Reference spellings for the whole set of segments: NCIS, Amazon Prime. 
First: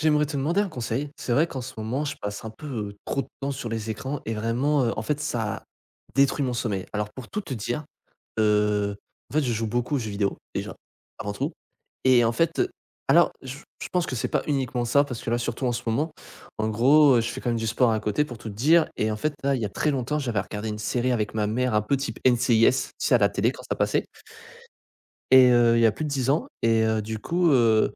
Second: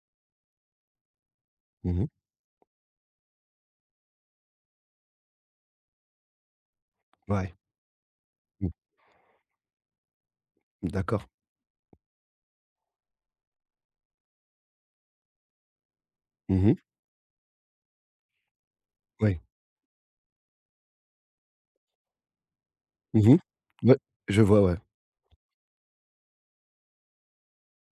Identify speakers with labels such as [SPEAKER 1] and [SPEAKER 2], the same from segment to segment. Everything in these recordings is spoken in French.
[SPEAKER 1] J'aimerais te demander un conseil. C'est vrai qu'en ce
[SPEAKER 2] Mmh
[SPEAKER 1] moment,
[SPEAKER 2] mh.
[SPEAKER 1] je passe un peu trop de temps sur les écrans et vraiment, en fait, ça détruit mon sommeil. Alors, pour tout
[SPEAKER 2] Ouais.
[SPEAKER 1] te dire,
[SPEAKER 2] Mmh.
[SPEAKER 1] euh, en fait, je joue beaucoup aux jeux vidéo, déjà,
[SPEAKER 2] D'accord.
[SPEAKER 1] avant tout. Et en fait, alors, je pense que c'est pas uniquement ça, parce que là, surtout en ce moment,
[SPEAKER 2] Mmh
[SPEAKER 1] en
[SPEAKER 2] mh.
[SPEAKER 1] gros, je fais quand même du sport à côté, pour tout te dire. Et en fait,
[SPEAKER 2] Oui.
[SPEAKER 1] là, il y a très longtemps, j'avais regardé une série avec ma mère, un peu type NCIS, tu sais, à la
[SPEAKER 2] Mmh mh.
[SPEAKER 1] télé quand ça
[SPEAKER 2] Ouais.
[SPEAKER 1] passait.
[SPEAKER 2] Je vois, ouais.
[SPEAKER 1] Et il y a plus de 10 ans et du coup,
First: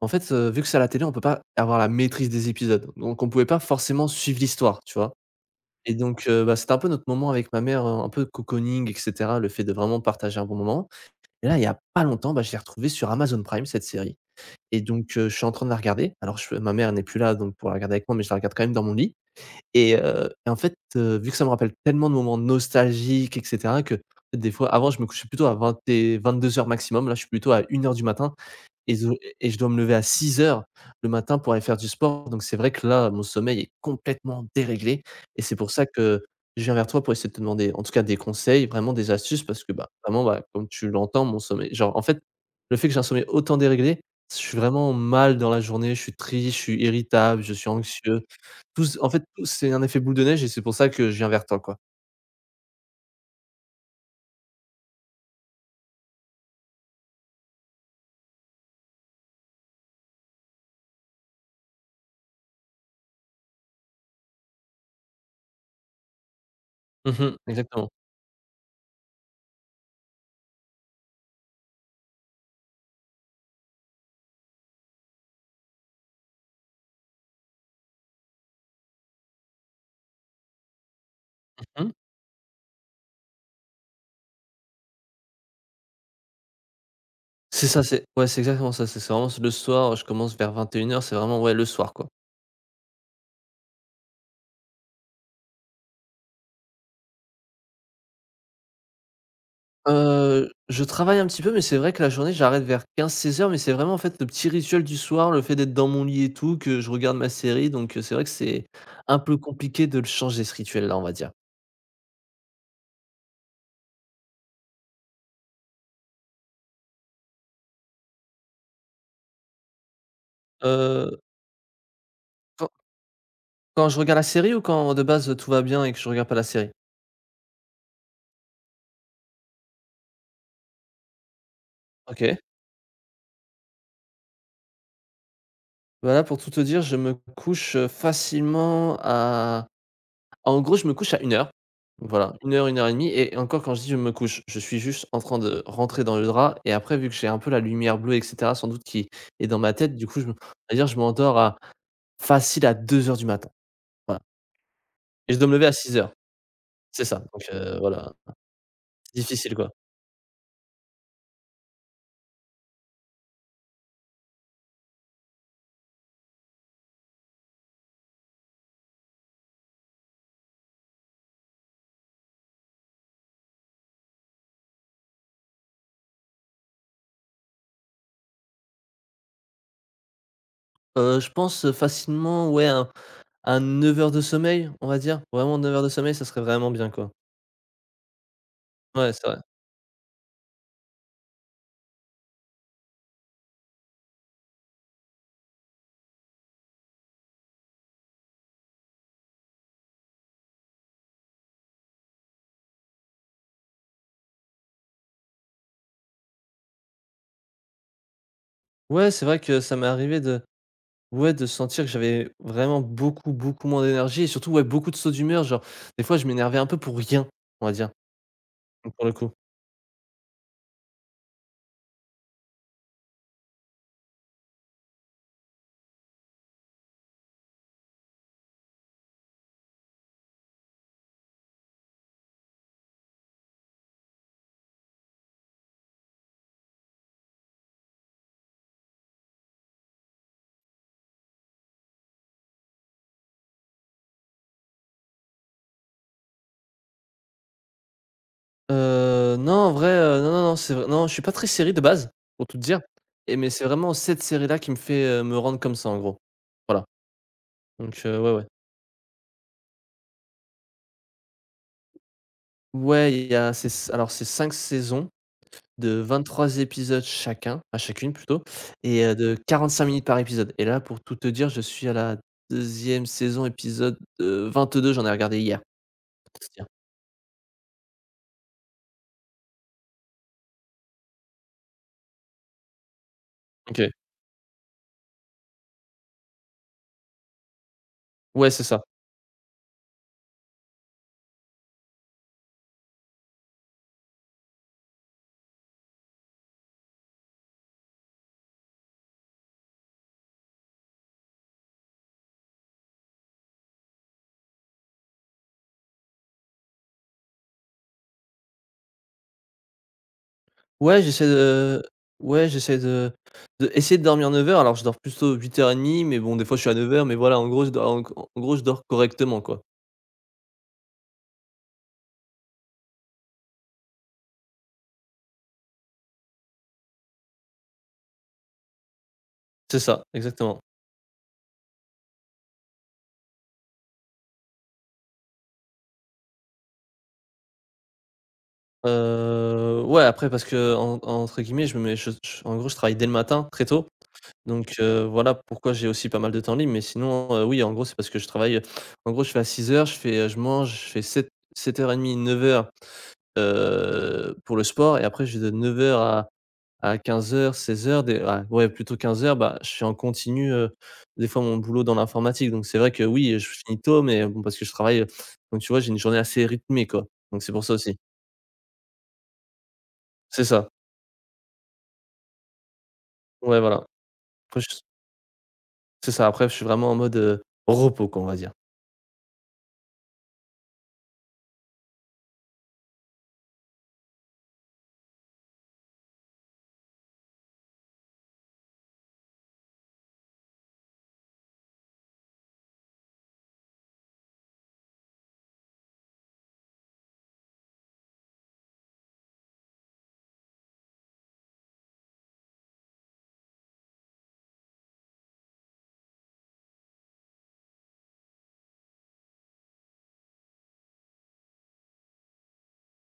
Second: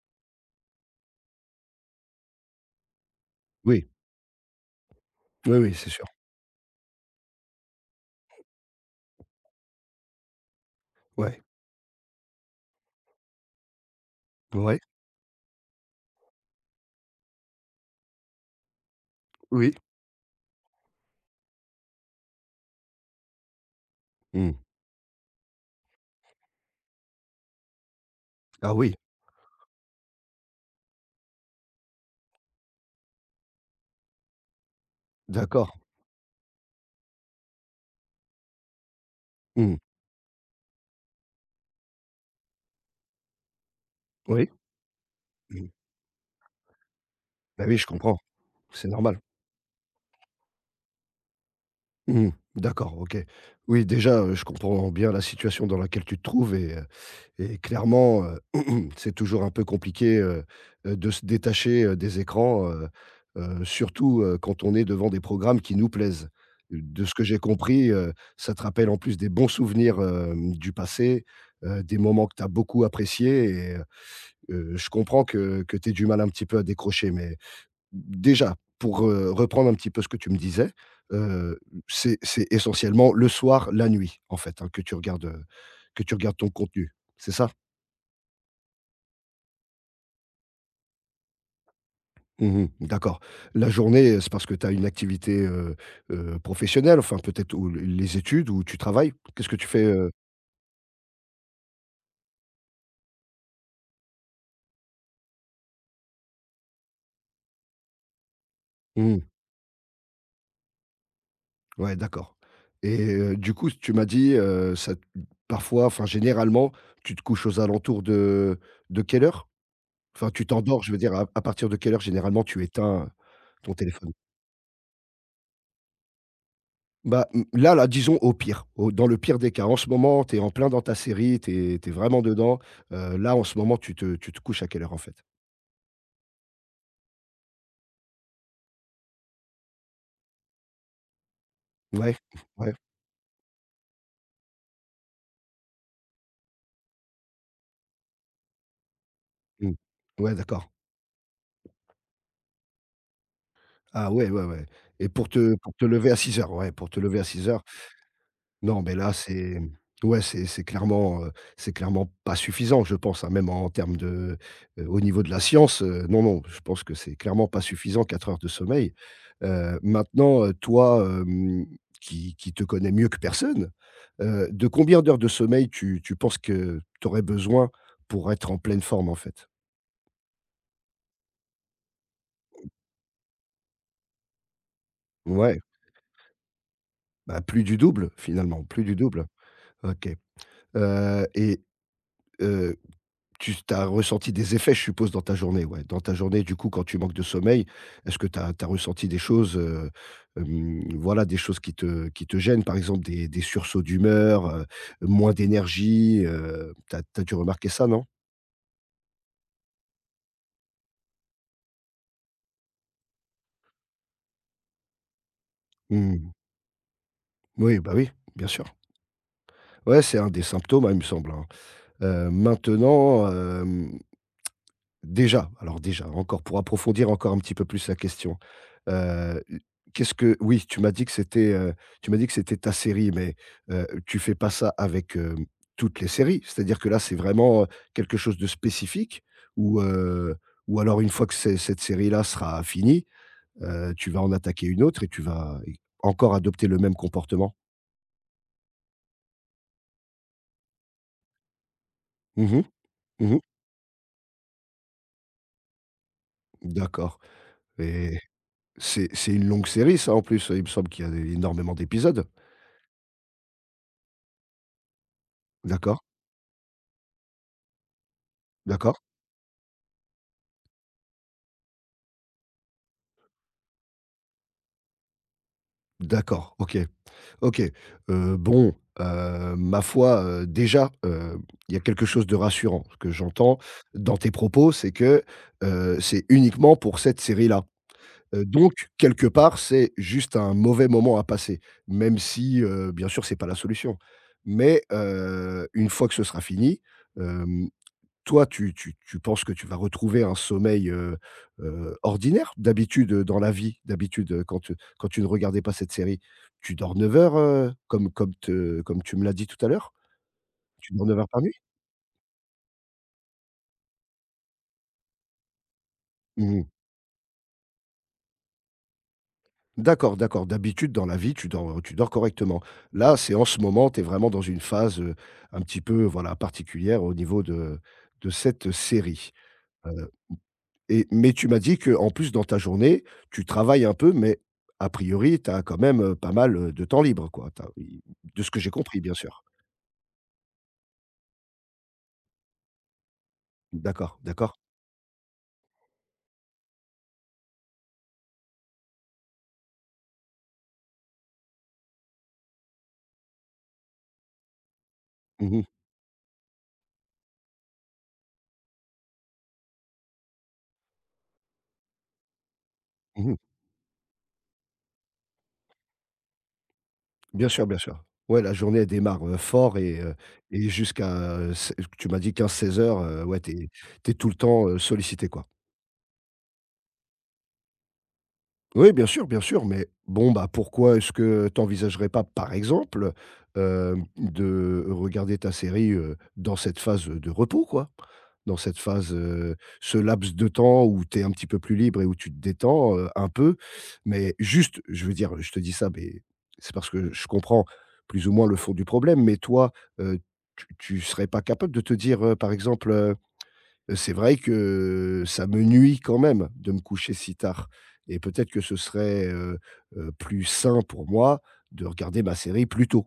[SPEAKER 1] en fait, vu que c'est à la télé, on peut pas avoir la maîtrise des épisodes, donc on pouvait pas
[SPEAKER 2] Oui.
[SPEAKER 1] forcément suivre l'histoire, tu vois?
[SPEAKER 2] Oui, oui, c'est
[SPEAKER 1] Et
[SPEAKER 2] sûr.
[SPEAKER 1] donc bah, c'était un peu notre moment avec ma mère, un peu cocooning et cetera, le fait de vraiment partager un bon moment.
[SPEAKER 2] Ouais.
[SPEAKER 1] Et là, il y a pas longtemps, bah, je l'ai retrouvée sur Amazon Prime, cette série.
[SPEAKER 2] Ouais.
[SPEAKER 1] Et donc je suis en train de la regarder. Alors je ma mère n'est plus là, donc pour la regarder avec moi, mais je la regarde quand même dans mon lit
[SPEAKER 2] Oui.
[SPEAKER 1] et en fait, vu que ça me rappelle tellement de moments nostalgiques et cetera que, des
[SPEAKER 2] Mmh.
[SPEAKER 1] fois, avant, je me couchais plutôt à 20 et vingt-deux heures maximum. Là, je suis plutôt à 1 heure du matin
[SPEAKER 2] Ah oui,
[SPEAKER 1] et zo et je dois me lever à 6 heures le matin pour aller faire du sport, donc c'est vrai que là, mon sommeil est complètement déréglé et c'est pour
[SPEAKER 2] d'accord.
[SPEAKER 1] ça que je viens vers toi pour essayer de te demander, en tout cas, des conseils, vraiment des astuces parce que,
[SPEAKER 2] Mmh.
[SPEAKER 1] bah, vraiment, bah, comme tu l'entends, mon sommeil genre, en fait, le fait que j'ai un sommeil autant déréglé, je
[SPEAKER 2] Oui.
[SPEAKER 1] suis vraiment mal dans la
[SPEAKER 2] Mmh.
[SPEAKER 1] journée, je suis triste, je suis irritable, je
[SPEAKER 2] Bah
[SPEAKER 1] suis
[SPEAKER 2] oui, je comprends.
[SPEAKER 1] anxieux. Tout
[SPEAKER 2] C'est
[SPEAKER 1] en
[SPEAKER 2] normal.
[SPEAKER 1] fait, tout c'est un effet boule de neige et c'est pour ça que je viens vers toi, quoi.
[SPEAKER 2] Mmh. D'accord, OK. Oui, déjà, je comprends bien la situation dans laquelle tu te trouves et clairement, c'est toujours un peu compliqué, de se détacher, des écrans, surtout, quand on est devant des programmes qui nous plaisent. De ce
[SPEAKER 1] Mmh
[SPEAKER 2] que
[SPEAKER 1] mh.
[SPEAKER 2] j'ai compris,
[SPEAKER 1] Exactement.
[SPEAKER 2] ça te rappelle en plus des bons souvenirs, du passé, des moments que tu as beaucoup appréciés. Je comprends que tu aies du mal un petit peu à décrocher. Mais déjà, pour, reprendre un petit peu ce que tu me disais, heu,
[SPEAKER 1] Mmh mh.
[SPEAKER 2] c'est essentiellement le soir, la nuit, en fait, hein, que que tu regardes ton contenu, c'est ça?
[SPEAKER 1] C'est ça, c'est ouais, c'est exactement ça. C'est vraiment le soir, je commence vers 21 heures, c'est vraiment, ouais, le soir, quoi.
[SPEAKER 2] Mmh. D'accord. La journée, c'est parce que tu as une activité, professionnelle, enfin peut-être. Ou l les études? Ou tu travailles? Qu'est-ce que tu fais?
[SPEAKER 1] Je travaille un petit peu, mais c'est vrai que la journée, j'arrête vers 15-16 heures, mais c'est vraiment, en fait, le petit rituel du soir, le fait d'être dans mon lit et tout, que je regarde ma série, donc c'est vrai que c'est un
[SPEAKER 2] Mmh.
[SPEAKER 1] peu compliqué de le changer, ce rituel-là, on va dire.
[SPEAKER 2] Ouais, d'accord. Du coup, tu m'as dit, ça t parfois, enfin généralement, tu te couches aux alentours de quelle heure? Enfin, tu t'endors, je veux dire,
[SPEAKER 1] Heu,
[SPEAKER 2] à partir de quelle heure généralement tu
[SPEAKER 1] quand
[SPEAKER 2] éteins ton
[SPEAKER 1] Quand je
[SPEAKER 2] téléphone?
[SPEAKER 1] regarde la série ou quand de base, tout va bien et que je regarde pas la série?
[SPEAKER 2] Bah, disons au pire, au dans le pire des cas. En ce moment, tu es en plein dans ta série, tu es vraiment
[SPEAKER 1] OK.
[SPEAKER 2] dedans. Là, en ce moment, tu te couches à quelle heure en fait?
[SPEAKER 1] Bah, là, pour tout te dire, je me couche, facilement à en gros, je me couche à une heure.
[SPEAKER 2] Ouais,
[SPEAKER 1] Voilà,
[SPEAKER 2] ouais.
[SPEAKER 1] une heure et demie. Et encore quand je dis: «Je me couche», je suis juste en train de rentrer dans le drap et après vu que j'ai un peu la lumière bleue et cetera sans doute qui est dans ma
[SPEAKER 2] Mmh.
[SPEAKER 1] tête, du coup, je
[SPEAKER 2] Ouais,
[SPEAKER 1] me
[SPEAKER 2] d'accord.
[SPEAKER 1] c'est-à-dire je m'endors à facile à 2 heures du matin.
[SPEAKER 2] Ah
[SPEAKER 1] Voilà,
[SPEAKER 2] ouais, ouais, ouais, et pour
[SPEAKER 1] et je dois
[SPEAKER 2] te
[SPEAKER 1] me lever à
[SPEAKER 2] pour te
[SPEAKER 1] six
[SPEAKER 2] lever
[SPEAKER 1] heures.
[SPEAKER 2] à 6 heures, ouais, pour te
[SPEAKER 1] C'est ça,
[SPEAKER 2] lever à
[SPEAKER 1] donc
[SPEAKER 2] 6 heures.
[SPEAKER 1] voilà,
[SPEAKER 2] Non, mais là,
[SPEAKER 1] difficile, quoi.
[SPEAKER 2] c'est clairement, c'est clairement pas suffisant, je pense, hein, même en termes de, au niveau de la science, non, non, je pense que c'est clairement pas suffisant 4 heures de sommeil. Maintenant, toi, qui te connais mieux que personne, de combien d'heures de sommeil tu penses que tu aurais besoin pour être en pleine forme, en fait?
[SPEAKER 1] Je pense, facilement, ouais, à 9 heures de sommeil, on va dire. Vraiment
[SPEAKER 2] Ouais,
[SPEAKER 1] 9 heures de sommeil, ça serait vraiment bien, quoi.
[SPEAKER 2] bah, plus du double, finalement, plus du
[SPEAKER 1] Ouais, c'est
[SPEAKER 2] double.
[SPEAKER 1] vrai.
[SPEAKER 2] OK. Heu et heu, Tu as ressenti des effets, je suppose, dans ta journée? Ouais, dans ta journée, du coup, quand tu manques de sommeil, est-ce que tu as ressenti des choses, voilà, des choses qui te gênent? Par exemple, des sursauts d'humeur, moins d'énergie, tu as dû remarquer ça, non?
[SPEAKER 1] Ouais, c'est vrai que ça m'est arrivé de ouais, de sentir que j'avais vraiment beaucoup, beaucoup moins d'énergie et surtout, ouais, beaucoup de sauts d'humeur. Genre, des fois, je
[SPEAKER 2] Mmh.
[SPEAKER 1] m'énervais un peu pour rien, on va
[SPEAKER 2] Oui,
[SPEAKER 1] dire,
[SPEAKER 2] bah, oui, bien sûr.
[SPEAKER 1] pour le coup.
[SPEAKER 2] Ouais, c'est un des symptômes, hein, il me semble, hein. Maintenant, déjà, alors déjà, encore pour approfondir encore un petit peu plus la question, heu, qu'est-ce que oui, tu m'as dit que c'était ta série, mais, tu fais pas ça avec, toutes les séries? C'est-à-dire que là, c'est vraiment, quelque chose de spécifique? ou, heu, ou alors une fois que c'est cette série-là sera finie, tu vas en attaquer une autre et tu vas encore adopter le même comportement?
[SPEAKER 1] Non, en vrai, non, non, non, c'est vrai non, je suis pas très série de base, pour
[SPEAKER 2] Mmh
[SPEAKER 1] tout te
[SPEAKER 2] mh.
[SPEAKER 1] dire. Et
[SPEAKER 2] Mmh.
[SPEAKER 1] mais c'est vraiment cette série-là qui me fait, me rendre comme ça, en gros. Voilà,
[SPEAKER 2] D'accord.
[SPEAKER 1] donc
[SPEAKER 2] et
[SPEAKER 1] ouais, ouais.
[SPEAKER 2] c'est une longue série ça, en plus? Il me semble qu'il y a énormément d'épisodes?
[SPEAKER 1] Ouais, il y a c'est alors c'est 5 saisons. De
[SPEAKER 2] D'accord,
[SPEAKER 1] 23 épisodes chacune plutôt,
[SPEAKER 2] d'accord.
[SPEAKER 1] et de 5 minutes par épisode. Et là, pour tout te dire, je suis à la deuxième saison, épisode, 22 j'en ai regardé hier, pour te
[SPEAKER 2] D'accord,
[SPEAKER 1] dire.
[SPEAKER 2] OK, OK. Bon, ma foi, déjà, il y a quelque chose de rassurant. Ce que j'entends
[SPEAKER 1] OK.
[SPEAKER 2] dans tes propos, c'est que, c'est uniquement pour cette série-là.
[SPEAKER 1] Ouais, c'est
[SPEAKER 2] Donc
[SPEAKER 1] ça.
[SPEAKER 2] quelque part, c'est juste un mauvais moment à passer. Même si, bien sûr, c'est pas la solution. Mais, une fois que ce sera fini, euh, toi, tu penses que tu vas retrouver un sommeil, ordinaire? D'habitude, dans la vie, d'habitude, quand tu ne regardais pas cette série, tu dors 9 heures, comme tu me l'as dit tout à l'heure? Tu
[SPEAKER 1] Ouais,
[SPEAKER 2] dors 9
[SPEAKER 1] j'essaie
[SPEAKER 2] heures par nuit?
[SPEAKER 1] de ouais, j'essaie de essayer de dormir 9 heures, alors je dors plutôt 8:30, mais bon, des fois, je
[SPEAKER 2] Mmh.
[SPEAKER 1] suis à 9 heures, mais voilà, en gros, je dors en gros, je dors correctement, quoi.
[SPEAKER 2] D'accord, d'accord. D'habitude, dans la vie, tu dors correctement. Là, c'est en ce moment, tu es vraiment dans une phase, un petit peu, voilà, particulière au niveau de cette série.
[SPEAKER 1] C'est ça, exactement.
[SPEAKER 2] Mais tu m'as dit qu'en plus, dans ta journée, tu travailles un peu, mais a priori, tu as quand même, pas mal, de temps libre, quoi. Tu i De ce que j'ai compris, bien sûr.
[SPEAKER 1] Ouais, après parce qu'en entre guillemets, je me mets je en gros, je travaille dès le matin, très tôt.
[SPEAKER 2] D'accord, d'accord.
[SPEAKER 1] Donc voilà pourquoi j'ai aussi pas mal de temps libre, mais sinon, oui, en gros, c'est parce que je travaille, en gros, je fais à 6 heures je fais, je mange, je fais 7:30, 9:00, pour le sport et après, je vais
[SPEAKER 2] Mmh
[SPEAKER 1] de
[SPEAKER 2] mh.
[SPEAKER 1] 9 heures à 15 heures 16 heures ouais, plutôt 15 heures, bah, je suis en continu, des fois mon boulot dans l'informatique. Donc c'est vrai que
[SPEAKER 2] Mmh.
[SPEAKER 1] oui, je finis tôt, mais bon, parce que je travaille, donc tu vois, j'ai une journée assez rythmée, quoi. Donc
[SPEAKER 2] Bien
[SPEAKER 1] c'est pour
[SPEAKER 2] sûr,
[SPEAKER 1] ça
[SPEAKER 2] bien
[SPEAKER 1] aussi.
[SPEAKER 2] sûr. Ouais, la journée, elle démarre, fort
[SPEAKER 1] C'est
[SPEAKER 2] et
[SPEAKER 1] ça.
[SPEAKER 2] jusqu'à, s tu m'as dit 15-16:00, ouais, tu
[SPEAKER 1] Ouais, voilà.
[SPEAKER 2] es tout le
[SPEAKER 1] Après je
[SPEAKER 2] temps, sollicité, quoi.
[SPEAKER 1] c'est ça, après je suis vraiment en mode, repos, quoi, on va dire.
[SPEAKER 2] Oui, bien sûr, mais bon, bah, pourquoi est-ce que t'envisagerais pas, par exemple, de regarder ta série, dans cette phase, de repos, quoi? Dans cette phase, ce laps de temps où tu es un petit peu plus libre et où tu te détends, un peu. Mais juste, je veux dire, je te dis ça, mais c'est parce que je comprends plus ou moins le fond du problème, mais toi, heu, tu serais pas capable de te dire, par exemple, c'est vrai que ça me nuit quand même de me coucher si tard et peut-être que ce serait, plus sain pour moi de regarder ma série plus tôt.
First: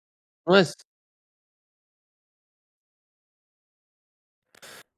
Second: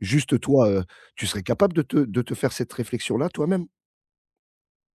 [SPEAKER 2] Juste toi,
[SPEAKER 1] Ouais,
[SPEAKER 2] tu serais capable de te faire cette réflexion-là toi-même?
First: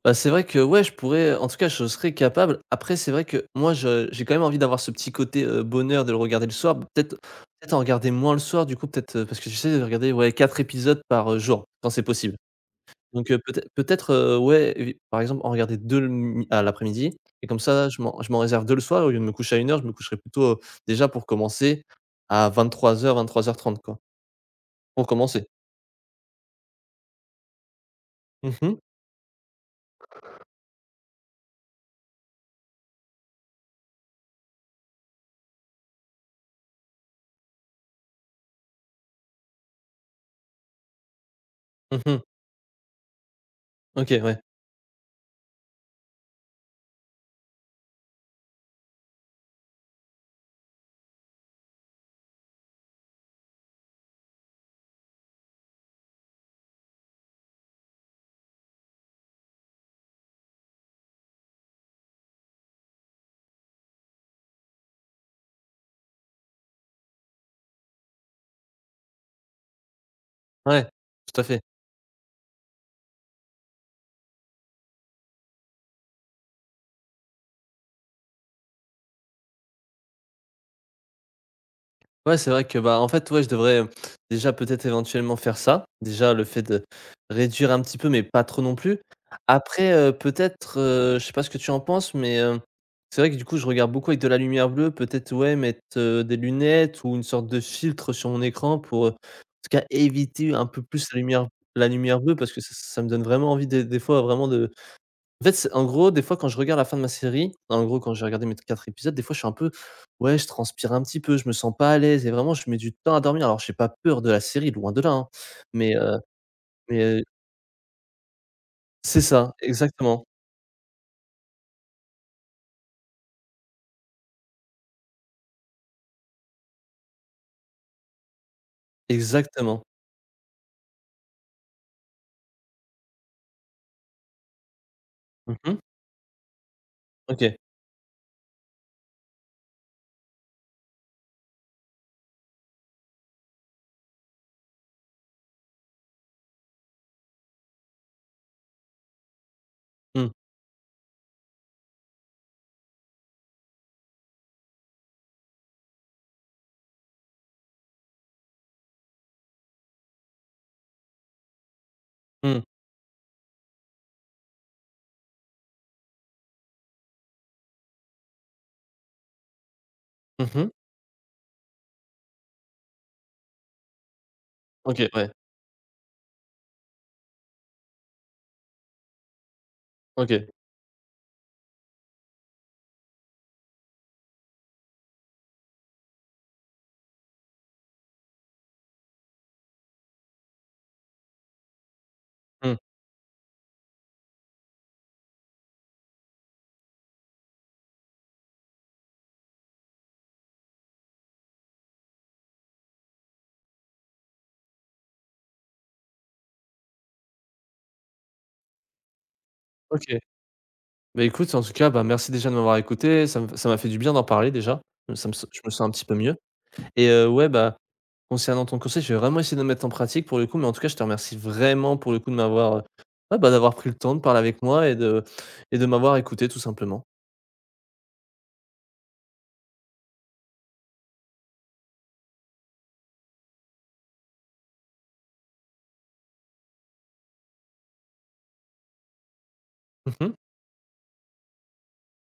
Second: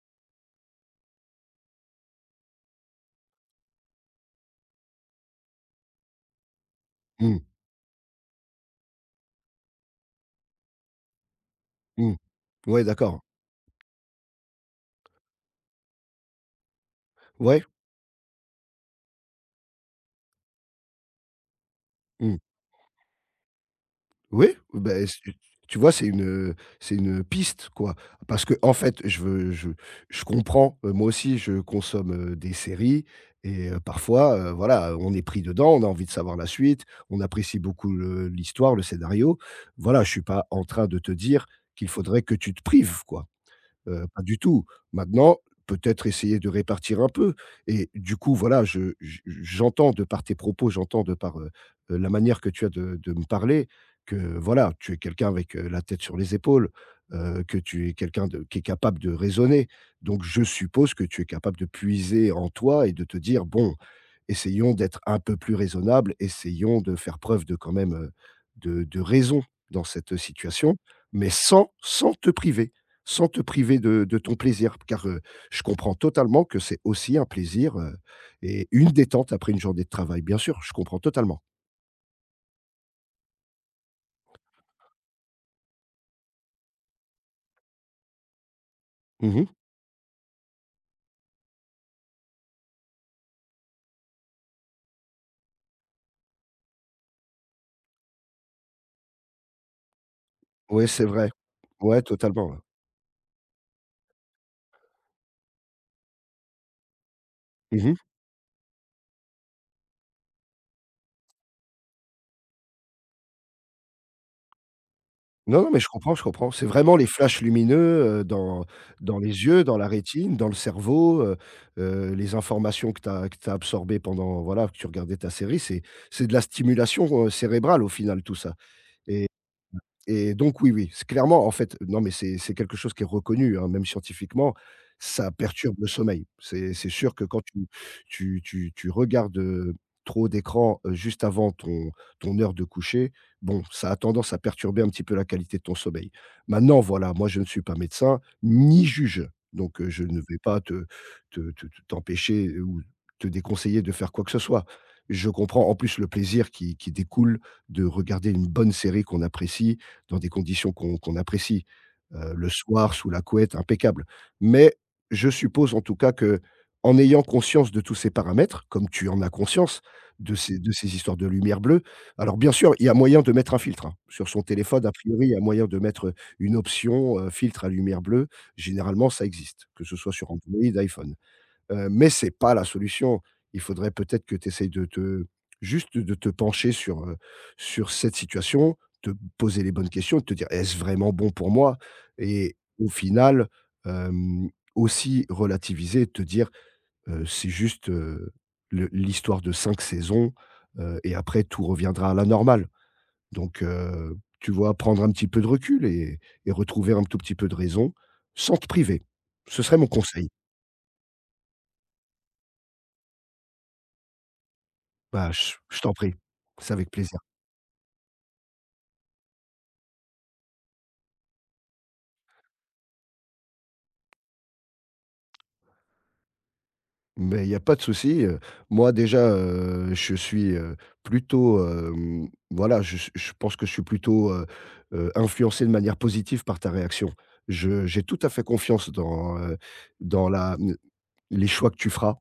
[SPEAKER 1] bah, c'est vrai que ouais, je pourrais, en tout cas, je serais capable. Après, c'est vrai que moi, je j'ai quand même envie d'avoir ce petit côté, bonheur de le regarder le soir. Peut-être
[SPEAKER 2] Mmh,
[SPEAKER 1] peut-être en regarder moins le soir, du coup, parce que j'essaie de regarder, ouais, 4 épisodes par, jour, quand c'est
[SPEAKER 2] mmh.
[SPEAKER 1] possible.
[SPEAKER 2] Ouais, d'accord.
[SPEAKER 1] Donc, ouais, évi par exemple, en regarder 2 le mi à l'après-midi et comme
[SPEAKER 2] Ouais.
[SPEAKER 1] ça, je m'en réserve 2 le soir. Au lieu de me coucher à 1 heure, je me coucherai plutôt, déjà pour commencer
[SPEAKER 2] Mmh.
[SPEAKER 1] à 23:00-23:30, quoi,
[SPEAKER 2] Oui, ben
[SPEAKER 1] pour
[SPEAKER 2] c'est
[SPEAKER 1] commencer.
[SPEAKER 2] tu vois, c'est une piste, quoi. Parce que
[SPEAKER 1] Mmh
[SPEAKER 2] en
[SPEAKER 1] mh.
[SPEAKER 2] fait, je comprends, moi aussi, je consomme, des séries parfois, voilà, on est pris dedans, on a envie de savoir la suite, on apprécie beaucoup le l'histoire, le scénario. Voilà, je suis pas en train de te dire qu'il
[SPEAKER 1] Mmh
[SPEAKER 2] faudrait
[SPEAKER 1] mh.
[SPEAKER 2] que tu te prives, quoi.
[SPEAKER 1] OK,
[SPEAKER 2] Pas du
[SPEAKER 1] ouais.
[SPEAKER 2] tout. Maintenant, peut-être essayer de répartir un peu et du coup, voilà, je j'entends de par tes propos, j'entends de par, la manière que tu as de me parler que, voilà, tu es quelqu'un avec, la tête sur les épaules, que tu es quelqu'un de qui est capable de raisonner. Donc je suppose que tu es capable de puiser en toi et de te dire: «Bon, essayons d'être un peu plus raisonnable, essayons de faire preuve de quand même, de raison dans cette situation,
[SPEAKER 1] Ouais,
[SPEAKER 2] mais
[SPEAKER 1] tout à fait.
[SPEAKER 2] sans te priver» sans te priver de ton plaisir, car, je comprends totalement que c'est aussi un plaisir, et une détente après une journée de travail, bien sûr, je comprends totalement.
[SPEAKER 1] Ouais, c'est vrai que, bah, en fait, ouais, je devrais, déjà peut-être éventuellement faire ça. Déjà le fait de réduire un petit peu, mais pas trop non plus.
[SPEAKER 2] Mmh.
[SPEAKER 1] Après, je sais pas ce que tu en penses, mais, c'est vrai que du coup je regarde beaucoup avec de la lumière bleue. Peut-être, ouais, mettre, des lunettes ou une sorte de filtre sur mon écran pour, en tout cas éviter un peu
[SPEAKER 2] Ouais, c'est
[SPEAKER 1] plus la
[SPEAKER 2] vrai.
[SPEAKER 1] lumière la
[SPEAKER 2] Ouais,
[SPEAKER 1] lumière bleue
[SPEAKER 2] totalement,
[SPEAKER 1] parce
[SPEAKER 2] ouais.
[SPEAKER 1] que ça me donne vraiment envie des fois vraiment de en fait, c'est en gros, des fois, quand je regarde la fin de ma série, en
[SPEAKER 2] Mmh.
[SPEAKER 1] gros, quand j'ai regardé mes 4 épisodes, des fois, je suis un peu ouais, je transpire un petit peu, je me sens pas à l'aise et vraiment, je mets du temps à dormir. Alors j'ai pas peur de la série, loin de là, hein,
[SPEAKER 2] Non, non, mais je
[SPEAKER 1] mais
[SPEAKER 2] comprends,
[SPEAKER 1] heu,
[SPEAKER 2] je comprends. C'est vraiment
[SPEAKER 1] mais
[SPEAKER 2] les
[SPEAKER 1] heu
[SPEAKER 2] flashs lumineux, dans
[SPEAKER 1] c'est
[SPEAKER 2] les
[SPEAKER 1] ça,
[SPEAKER 2] yeux, dans la
[SPEAKER 1] exactement,
[SPEAKER 2] rétine, dans le cerveau, les informations que tu as que tu absorbées pendant, voilà, que tu regardais ta série, c'est de la stimulation, cérébrale au final, tout ça et.
[SPEAKER 1] exactement.
[SPEAKER 2] Et donc oui, oui, c'est clairement en fait non, mais c'est quelque chose qui est reconnu, hein, même scientifiquement, ça perturbe
[SPEAKER 1] Mmh.
[SPEAKER 2] le sommeil. C'est sûr que quand
[SPEAKER 1] OK.
[SPEAKER 2] tu regardes, trop d'écran, juste avant ton heure de coucher, bon, ça a tendance à perturber un petit peu la qualité de ton sommeil. Maintenant, voilà, moi je ne suis pas médecin, ni juge, donc je ne
[SPEAKER 1] Mmh.
[SPEAKER 2] vais pas te t'empêcher ou te déconseiller de faire quoi que ce soit. Je comprends en plus le plaisir qui découle de regarder une bonne série qu'on apprécie dans des conditions qu'on apprécie, le
[SPEAKER 1] Mmh.
[SPEAKER 2] soir sous la couette, impeccable. Mais je suppose en tout cas que, en ayant conscience de tous ces paramètres, comme tu en as conscience, de ces
[SPEAKER 1] Mmh.
[SPEAKER 2] de ces histoires de lumière bleue, alors bien sûr, il y a moyen de mettre un filtre, hein. Sur son téléphone, a
[SPEAKER 1] OK,
[SPEAKER 2] priori,
[SPEAKER 1] ouais.
[SPEAKER 2] il y a moyen de mettre une option, filtre à lumière bleue. Généralement, ça existe, que ce soit sur
[SPEAKER 1] OK.
[SPEAKER 2] Android, iPhone. Mais c'est pas la solution. Il faudrait peut-être que tu essayes de te juste de te pencher sur cette situation, te poser les bonnes questions, te dire: «Est-ce vraiment bon pour moi?» et
[SPEAKER 1] Mmh.
[SPEAKER 2] au final, hem, aussi relativiser et te dire: «C'est juste, le l'histoire de 5 saisons, et après tout reviendra à la normale». Donc, tu vois, prendre un petit peu de recul et retrouver un tout petit peu de raison sans te priver. Ce serait mon
[SPEAKER 1] OK.
[SPEAKER 2] conseil.
[SPEAKER 1] Bah, écoute, en tout cas, bah, merci déjà de m'avoir écouté. Ça me ça m'a fait du bien d'en parler déjà. Ça
[SPEAKER 2] Bah,
[SPEAKER 1] me
[SPEAKER 2] je
[SPEAKER 1] Je me
[SPEAKER 2] je
[SPEAKER 1] sens un
[SPEAKER 2] t'en
[SPEAKER 1] petit
[SPEAKER 2] prie,
[SPEAKER 1] peu mieux
[SPEAKER 2] c'est avec
[SPEAKER 1] et
[SPEAKER 2] plaisir.
[SPEAKER 1] ouais, bah concernant ton conseil, je vais vraiment essayer de le mettre en pratique pour le coup, mais en tout cas, je te remercie vraiment pour le coup de m'avoir, ah bah, d'avoir pris le temps de parler avec moi et de m'avoir écouté tout simplement.
[SPEAKER 2] Mais il y a pas de souci, moi déjà, je suis, plutôt, voilà, je pense que je suis plutôt, influencé de manière positive par ta réaction. Je J'ai tout à fait confiance dans,
[SPEAKER 1] Mmh
[SPEAKER 2] dans
[SPEAKER 1] mh.
[SPEAKER 2] la, mmh les choix que tu feras.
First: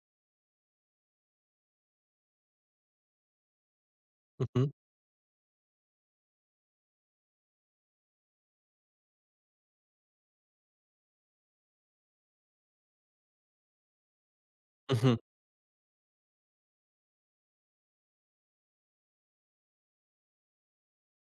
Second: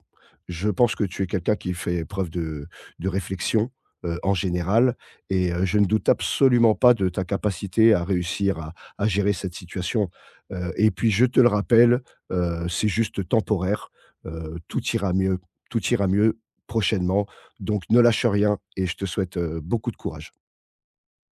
[SPEAKER 2] Je pense que tu es quelqu'un qui fait preuve de réflexion, en
[SPEAKER 1] Mmh.
[SPEAKER 2] général, je ne doute absolument pas de ta capacité à réussir à gérer cette situation, et puis je te le rappelle, c'est juste temporaire, heu, tout ira
[SPEAKER 1] Mmh.
[SPEAKER 2] mieux tout ira mieux prochainement, donc ne lâche rien et je te souhaite, beaucoup de courage.